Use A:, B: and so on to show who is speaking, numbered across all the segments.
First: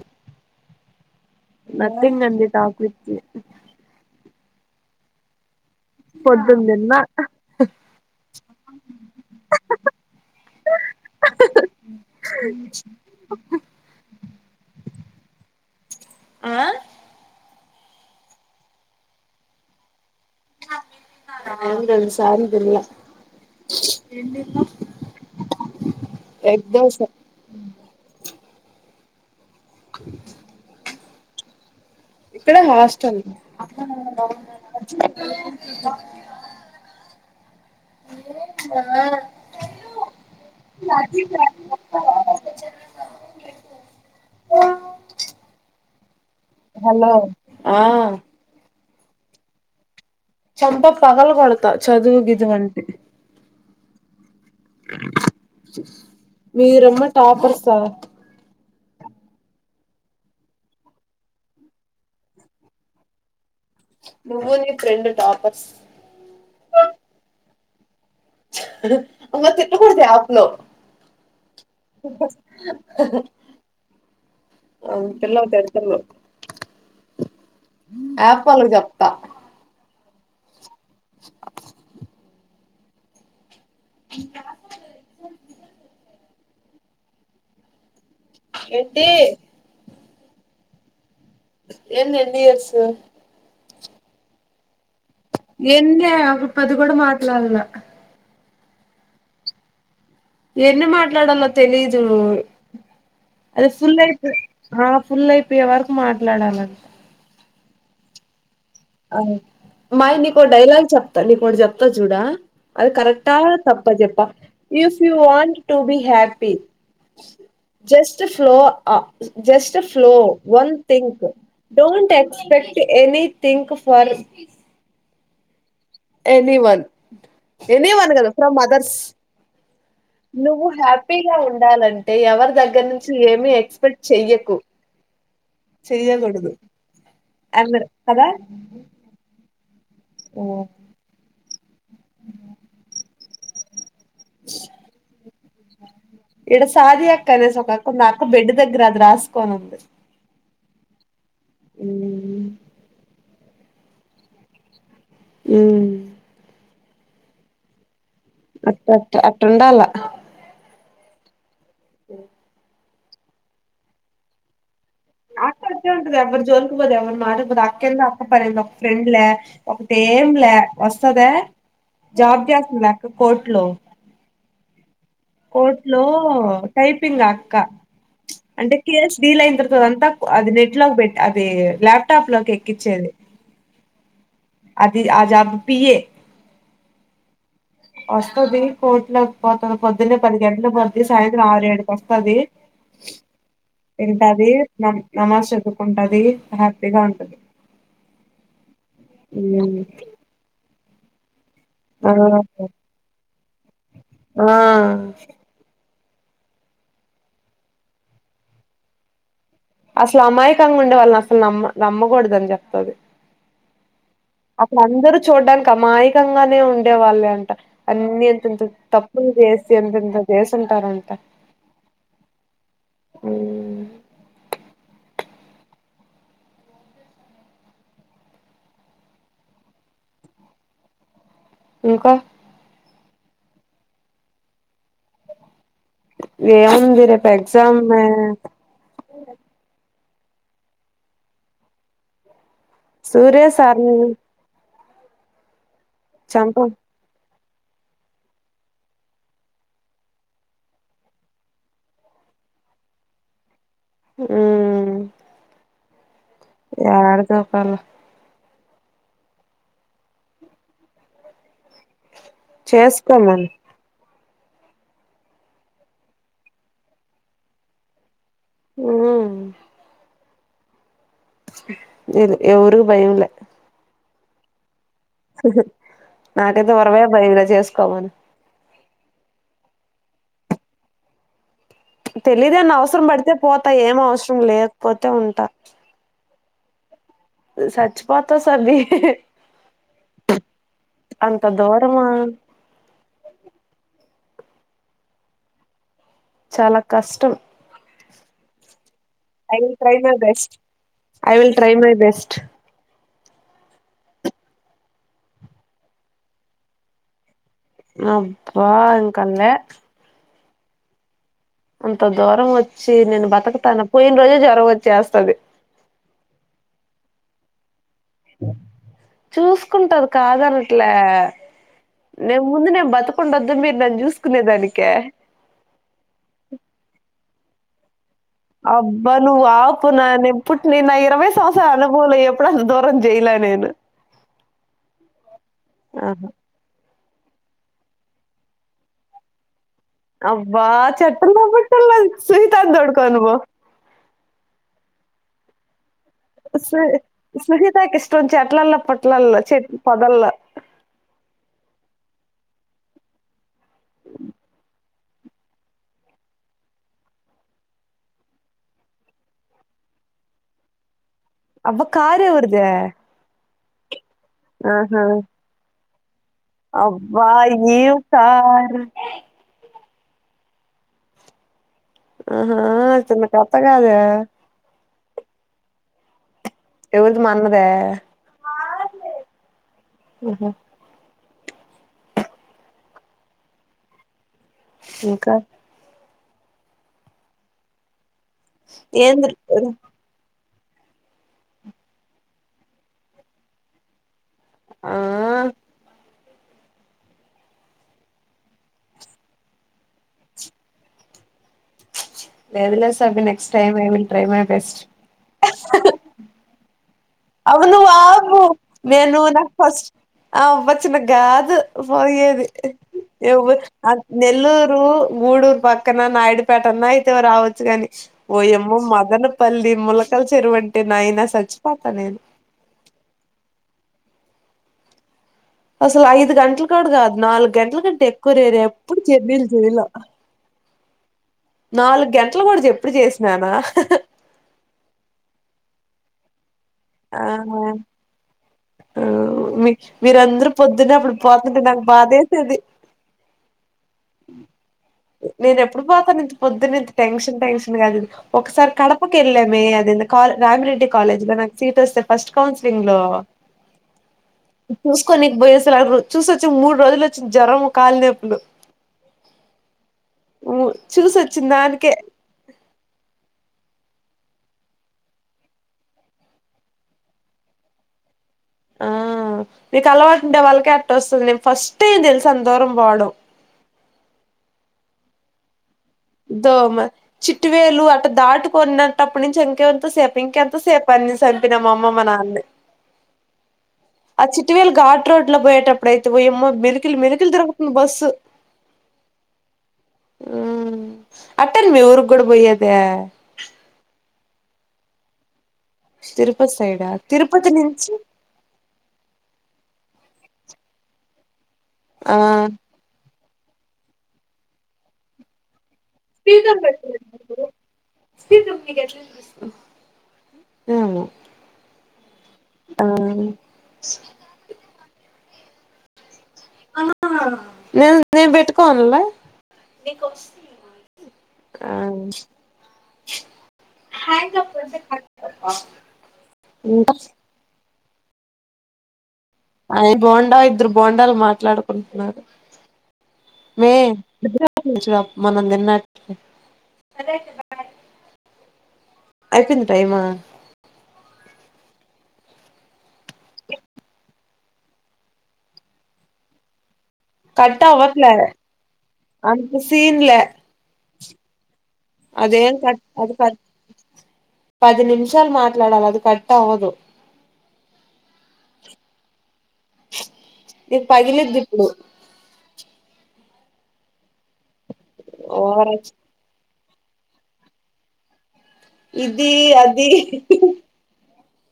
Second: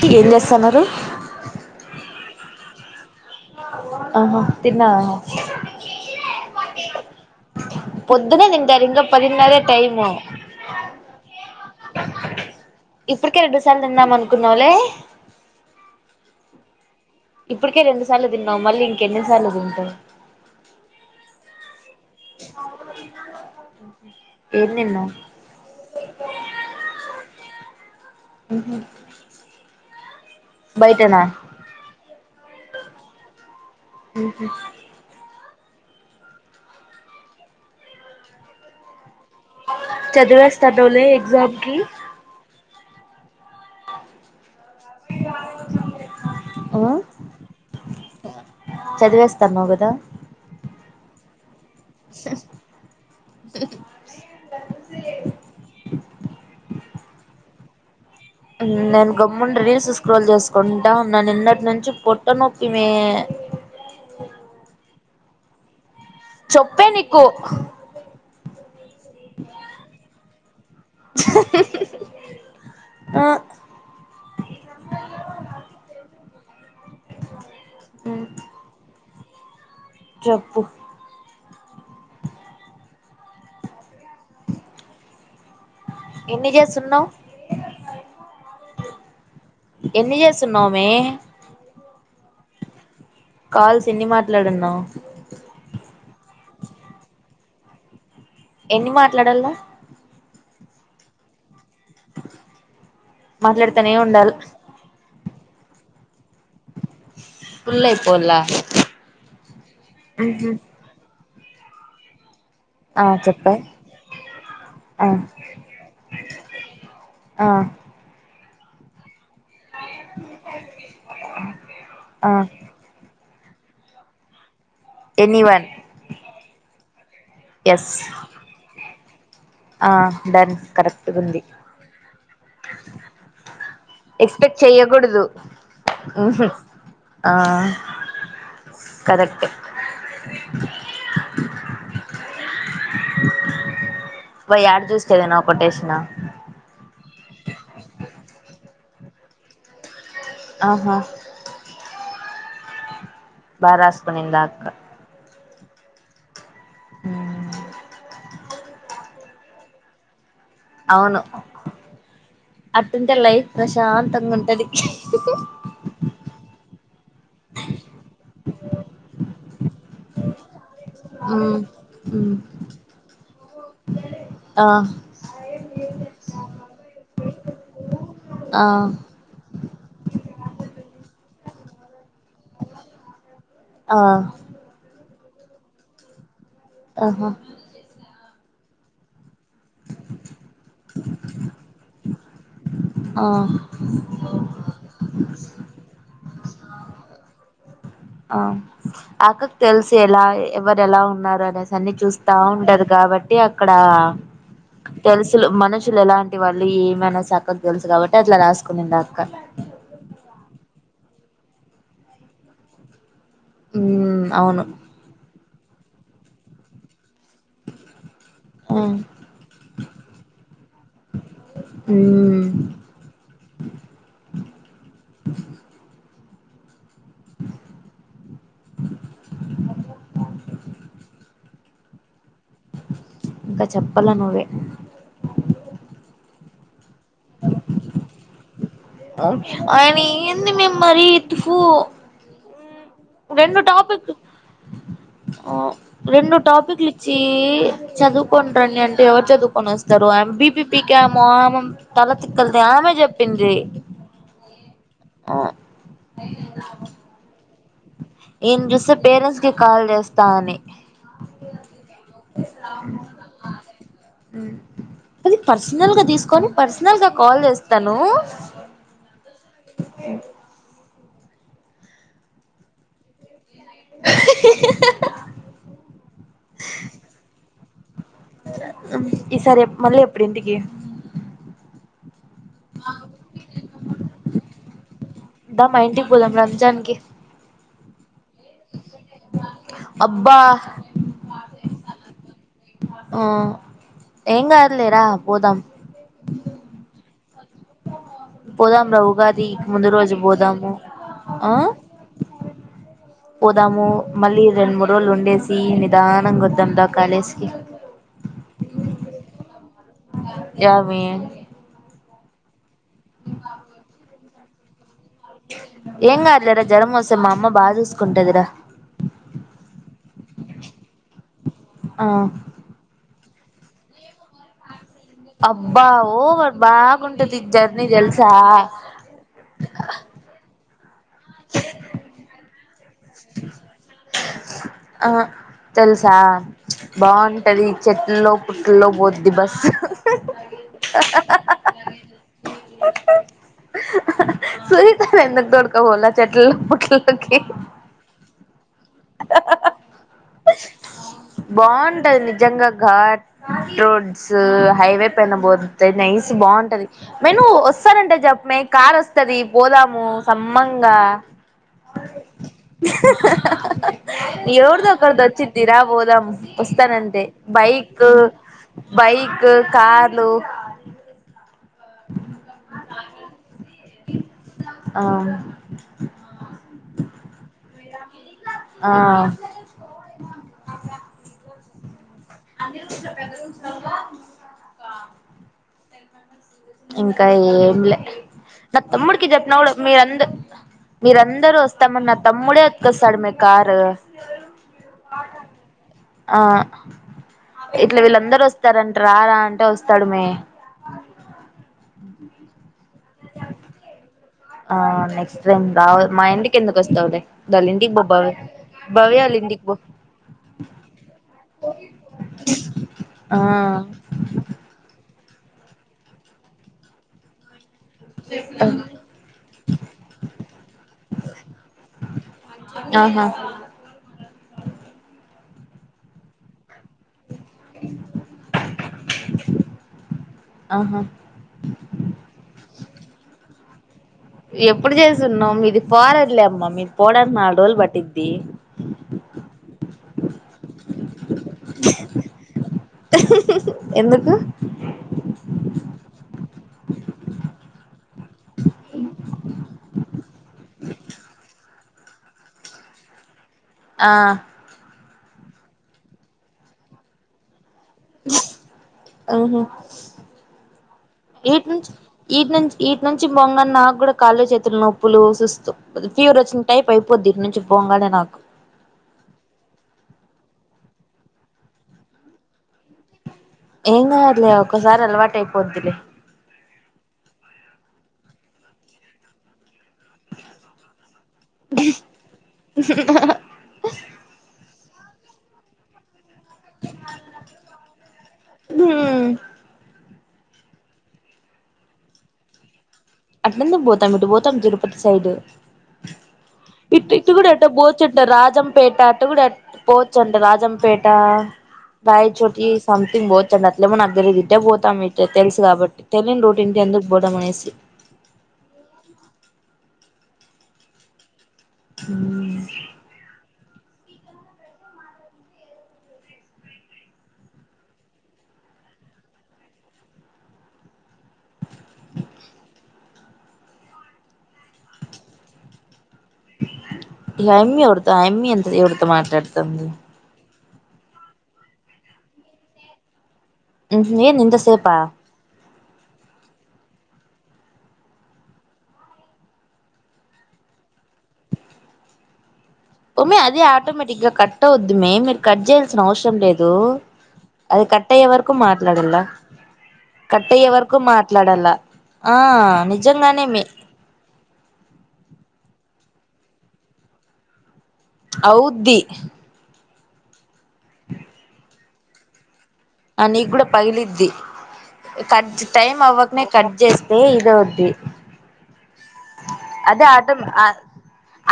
A: మీరేం చేస్తన్నారు.
B: నత్తింగ్ అండి టాక్ విత్ యూ
A: ఆహా! తిన్నావా
B: పొద్దున్ తిన్న
A: పొద్దునే తింటారు. ఇంగా పదినర్రే టైము.
B: అ
A: ఇప్పటికే రెండు సార్లు తిందామనుకున్నావ్లే.
B: ఆ
A: ఇప్పటికే రెండు సార్లు తిన్నావ్. మళ్ళీ ఇంకెన్నిసార్లు తింటావ్.
B: నాకు తెలుసు. సార్లు తిన్లే.
A: ఏం తిన్నావు
B: ఎవరిక్దేల్సు.
A: బయటేనా
B: ఇక్కడే మా హాస్టల్.
A: ఉహు
B: ఏంది మా
A: చదివేస్తాన్నావులే ఎగ్జామ్ కి
B: [unintelligible] హలో. ఆ
A: చదివేస్తాన్నావ్ కదా
B: చంప పగల కొడతా చదువు గిదువంటే మీరేమో టాపర్సా
A: నేను గమ్మున రీల్స్ స్క్రోల్ చేసుకుంటా ఉన్నా నిన్నట్నుంచి పొట్టనొప్పి మే.
B: నువ్వు నీ ఫ్రెండ్ టాపర్స్.
A: చొప్పే నీకు.
B: అలా తిట్టకూడదు యాప్లో.
A: ఆ
B: [unintelligible] ఆపల్ చెప్తా
A: చెప్పు
B: [unintelligible]
A: ఎన్ని చేస్తున్నావ్
B: ఏంటి
A: ఎన్ని చేస్తున్నావు మే
B: ఎన్ ఎ యర్స్
A: కాల్స్ ఎన్ని మాట్లాడున్నావు
B: ఎన్ని ఒక పది కూడా మాట్లాడలే
A: ఎన్ని మాట్లాడాల
B: ఎన్ని మాట్లాడాలో తెలీదు అది
A: మాట్లాడుతనే
B: ఫుల్
A: ఉండాల
B: అయితే ఫుల్ అయిపోయే వరకు మాట్లాడాలంట
A: పూల్ ఈపోలా
B: అ మాయ నీకో డైలాగ్ చెప్తా నీకోటి చెప్తా చూడా అది
A: ఆ
B: కరెక్టా
A: చెప్పే
B: తప్ప చెప్ప if
A: uh
B: you want to be happy
A: uh
B: just follow just a flow one think don't
A: uh
B: expect any think for
A: anyone
B: any one any one కదా ఫ్రమ్ అదర్స్
A: ఆ డన్
B: నువ్వు
A: కరెక్ట్
B: హ్యాపీగా
A: గుంది
B: ఉండాలంటే ఎవరి దగ్గర నుంచి ఏమి expect చెయ్యకు
A: ఎకూడదు
B: సేయకూడదు అ కదా
A: కరెక్ట్
B: ఓ
A: [unintelligible] ఇ యారు చూసు కదనా కొటేషిన
B: ఇక్కడ సాజి అక్క అనేసి ఒక కొ నా అక్క బెడ్ దగ్గర అది రాసుకోని ఉంది
A: ఆహా బారాస్ ఆ అక్క
B: హమ్
A: అ [unintelligible]
B: అట్ట అట్ అట్టండాల
A: అవును
B: అ
A: అటుంటే లైఫ్ ప్రశాంతంగా ఉంటది
B: అక్క వచ్చే ఉంటంది ఎవ్వరు జోలికపోదు ఎవ్వరు మారికపోదు అక్క ఎందో అక్క పనింది ఒక ఫ్రెండ్లే ఒకటేం లే వస్తదా
A: ఊ ఊ
B: జవాబ్దస్తుం క కోర్ట్లో
A: ఆ
B: కోట్ లో టైపింగ్ అక్క
A: ఆ
B: అంటే కేస్ రీల్ ఇంద తర్తద అంత అది నెట్లగ్ బటరు అది ల్యాప్టాప్ లోకి ఎక్కించేది
A: ఆ
B: అది ఆ జాబు పియే
A: ఆహ
B: వస్తుది కోట్ల పోతుంది పొద్దున్న పది గంటలు పద్ది సాయంత్రం ఆరు ఏడుకి వస్తుది
A: ఆ
B: వింటది న నమాజ్ చదువుకుంటది హ్యాపీగా ఉంటది
A: ఆ అక్కకి
B: ఉమ్
A: తెలిసి ఎలా ఎవరు ఎలా ఉన్నారు అనే అన్ని
B: ఆ
A: చూస్తా ఉంటదు కాబట్టి అక్కడ
B: ఆ
A: తెలుసులు మనుషు పులు ఎలాంటి వాళ్ళు ఏమై చక్కకు తెలుసు కాబట్టి అట్లా రాసుకుని అక్క
B: అసలు అమాయకంగా ఉండే వాళ్ళని అసలు నమ్మ నమ్మకూడదని చెప్తుంది
A: ఉ
B: అక్కడ అందరుూ చూడ్డానికి అమాయకంగానే ఉండే వాళ్ళే అంట అన్ని తంత
A: ఉమ్
B: తప్పులు చేసి ఎంతెంత చేస్తుంటారు అంట
A: హ్మ్
B: ఇంకా
A: ఇంకా చెప్పాల నువ్వే
B: ఏముంది రేపు ఎక్సామ్మె
A: ఆయన ఏంది మేము మరి తూపు
B: సూర్య
A: రేడు
B: సార్ని
A: టపిక్ వో రెండు
B: చంప
A: టాపిక్లూచి చదువుకుని రండి అంటే ఎవరు చదువుకొని వస్తారు బిపీపీకి ఏమోమె తల తిక్కలిది ఆమె చెప్పింది
B: అమ్మ్
A: ఆ
B: యాడ దొపల
A: ఇయని చూస్తే పేరెంట్స్ కి కాల్ చేస్తాని
B: చేసుకోమను
A: అది పర్సనల్గా తీసుకొని పర్సనల్ గా కాల్ చేస్తాను
B: ఆ లేదు ఎవరు భయంలే నాకైతే వరవే భయంలె చేసుకోమను
A: ఈసారి మళ్ళీ ఎప్పుడి ఇంటికి
B: తెలిదు ఏం అవసరం పడితే పోతా ఏం అవసరం లేకపోతే ఉంటా
A: జన్కి
B: సచ్ పోతసది
A: అబ్బా
B: అంత దూరమా
A: ఆ ఏంగాదులే రా పోదాం
B: చాలా కష్టం
A: పోదాం రా ఉగాది
B: ఐ విల్
A: ముందు
B: ట్రై
A: రోజు
B: మై బెస్ట్
A: పోదాము
B: I
A: uh
B: will try my best
A: పోదాము మళ్ళీ రెండు మూడు రోజులు ఉండేసి నిదానంగా వద్దాం దా కాలేజీకి
B: అబ్బా ఎంకాలె
A: యామి
B: అంత దూరం వచ్చి నేను బతకుతాను పోయిన రోజే జ్వరం వచ్చి
A: ఏంకాదులేరా జరమోస్తే మా అమ్మ బాచు
B: చూసుకుంటాది కథనట్లే
A: ఆ
B: నేను ముందు నేను బతుకుండదు మీరు నన్ను చూసుకునే దానికి
A: అబ్బా ఓవర్ బాగా ఉంటది జర్నీ తెల్స
B: అబ్బా నువ్వు ఆపు నా నింపుుట్ ని నా ఇరవై సంవత్సర అనుభవలు ఎప్పుడన దూరం జేయలే నేను.
A: ఆ తెలుసా
B: ఆహా!
A: బాగుంటది చెట్ల్లో పుట్ల్లో పోద్ది బస్
B: అబ్బా చెట్ల్లోబట్టలో సునీతని తొడుకోనీపో
A: సునీతని ఎందుకు తొడకునిపోవాలా చెట్లోకిపూటలోకి
B: చెట్లలోపుట్లలో చెట్టు పోదాలో
A: బాంటది నిజంగా ఘాట్ రోడ్స్ హైవే పైన పోతే నైస్ బాగుంటది మె నువ్ వస్తానంటే జప్పమే కార్ వస్తది పోదాము సమ్మంగా
B: అబ్బా కరెవరదే ఆహా!
A: ఎవరదొకరిది వచ్చిది రా పోదాం వస్తానంటే
B: అబ్బా! ఏం
A: బైక్
B: కారు.
A: బైక్ కార్లు
B: ఆహా చిన్న కథ కాదే
A: ఆ
B: ఎవరిది మనదే
A: ఆ
B: ఆహా!
A: అన్ని రూల్స్ లో పెద్ద రూల్స్ లేవుగా
B: ఇంకా
A: ఇంకా ఏంలే నా తమ్ముడికి
B: ఏంది
A: చెప్పిన కూడా మీరంద మీర అందరూ వస్తామని నా తమ్ముడే ఎత్తుకొస్తాడు అమీ కారు
B: ఆ!
A: ఆ ఇట్లా వీళ్ళందరు వస్తారంట రా రా అంటే వస్తాడు మీ
B: లేదులే సవి నెక్స్ట్ టైమ్ ఏమి try my
A: uh
B: best
A: next time రావ మా ఇంటికి ఎందుకు వస్తావులే వాళ్ళ
B: అవును
A: ఇంటికి పో భవ్య
B: ఆబు
A: భవ్య
B: నేను
A: వాళ్ళ
B: నా
A: ఇంటికి పో
B: ఫస్ట్ ఆ వచ్చిన గాదు పోయేది
A: ఆ
B: నెల్లూరు గూడూరు పక్కన నాయుడుపేటన్న అయితే రావచ్చు గాని ఓయమ్మో మదనపల్లి ములకలు చెరువంటే నాయనా సచ్చిపోత
A: ఆహా
B: అసలు ఐదు గంట్లు డు కాదు నాలుగు గంటల కంటే ఎక్కువ రేరే ఎప్పుడు జర్నీలు చేయలే
A: ఆహా
B: నాలుగు గంటలు కూడా ఎప్పుడు చేసినానా
A: ఎప్పుడు చేస్తున్నాం మీది ఫారెన్ లేమ్మా మీది పోడానికి నాలుగు రోజులు పట్టిద్ది
B: ఉ మీ మీరందరూ పొద్దున్న అప్పుడు పోతుంటే నాకు బాధ అయితది
A: [inaudible]
B: నేను ఎప్పుడు పోతాను ఇంత ప్రొద్దున్నే ఇంత టెన్షన్ టెన్షన్ కాదు ఒకసారి కడపకి వెళ్ళమే అది కా రామి రెడ్డి కాలేజ్ లో నాకు సీట్ వస్తే ఫస్ట్ కౌన్సిలింగ్ లో
A: ఆ
B: చూసుకొ నీకు పోయేసలాగు చూసొచ్చాం మూడు రోజులు వచ్చింది జ్వరం కాలి నొప్పులు
A: ఉహు
B: చూసొచ్చిన
A: ఈటి నుంచి
B: దానికే
A: ఈటి నుంచి ఈటి నుంచి పోగానే నాకు కూడా కాళ్ళు చేతులు నొప్పులు చూస్తూ ఫీవర్ వచ్చిన టైప్ అయిపోద్ది ఇక నుంచి పోగానే నాకు
B: ఆ మీకు అలవాటు ఉండే వాళ్ళకే అట్ట వస్తుంది నేను ఫస్ట్ టైం తెలుసా అంత దూరం పోవడం
A: ఏం కాదులే ఒక్కసారి అలవాటు అయిపోద్దిలే
B: దోమ చిట్టు వేలు అట్ట దాటుకున్నటప్పటి నుంచి ఇంకే ఎంత సేపు ఇంకెంత సేపు అన్ని చంపిన మా అమ్మ మా నాన్న ని ఆ చిట్టు వేళ ఘాట్ రోడ్ లో పోయేటప్పుడైయితే ఓయమ్మో మెలికలు మెలికలు తతరుగుతుంది బస్సు
A: హ్మ్
B: ఉ అట్టన్ మీ ఊరుకి కూడా పోయ్యేది
A: అట్లెందుకు పోతాం ఇటు పోతాం తిరుపతి సైడ్
B: తిరుపతి సైడా
A: ఇట్ ఇటు కూడా
B: తిరుపతి
A: ఎట్ట
B: నుంచి
A: పోచ్చంట రాజంపేట అంట కూడా పోవచ్చు అంట రాజంపేట
B: ఆ
A: రాయచోటి సంథింగ్ పోచ్ అట్లేమో నాకు తెలీదు ఇటె పోతాం మీ తెలుసు కాబట్టి తెలియని రోటు ఇటు ఎందుకు పోవడం అనేసి
B: స్వీట్ మీకెట్లా అనిపిస్తుంది ఏమో ఆ ఆ నేన్ నేను పెట్టుకోవన్లే నీ కోస్తీయ్మా ఆ హాయ్ చెప్పందే
A: ఈ అన్ని ఎవరితో అమ్మీ అంత ఎవరితో మాట్లాడి
B: ఆయ బోండా ఇద్దరు బోండాలు మాట్లాడుకుంటున్నారు
A: ఏంది ఇంతసేపా
B: మ మనం నిన్న బయ అయిపోయింది టైమా
A: వొమే అదే ఆటోమేటిక్ గా కట్ అవుద్ది మే మీరు కట్ చేయాల్సిన అవసరం లేదు
B: కట్
A: అది
B: అవ్వట్లే
A: కట్టయ్యే వరకు మాట్లాడలా
B: అంత సీన్లే
A: కట్టయ్యే వరకు మాట్లాడాల
B: అదేం కట్ అది కట్ పది నిమిషాలు మాట్లాడాలా అది కట్ ట్ అవ్వదు
A: అవ్వుద్ది
B: నీకు పగిలిద్ది ఇప్పుడు
A: ఆ నీకూడా పగిలిద్ది కట్
B: ఓవరాక్షన్
A: టైమ్ అవకనే కట్ చేస్తే ఇది అవుద్ది
B: ఇది అది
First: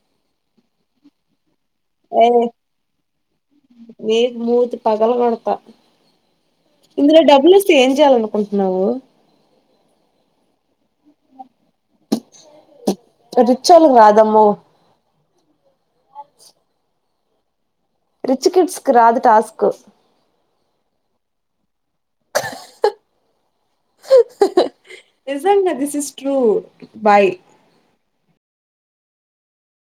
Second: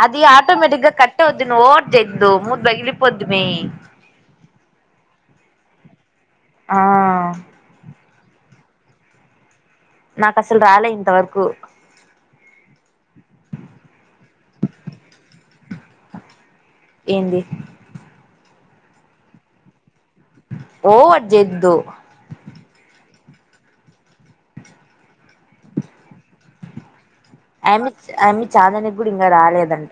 A: అది ఆటోమేటిక్ గా కట్టవుది దీన్ ఓవర్ జేయక్ దో
B: ఏ
A: మూతి బగిలిపోద్ది మే
B: నీకు మూతి పగల కొడతా
A: ఆ
B: ఇందులో డబ్బులు ఒస్తె ఏం చేయాలనుకుంటున్నావు
A: నాక్ అసల్ రాలే ఇంత వరకు
B: రిచోలు కాదమ్మో
A: ఏంది
B: రిచ్ కిడ్స్ కి రాదు టాస్క్
A: ఓవర్ జెయొదు
B: నిజంగ దిస్ ఇస్ ట్రూ బై
A: ఆమే చాందనికి కూడా ఇంకా రాలేదంట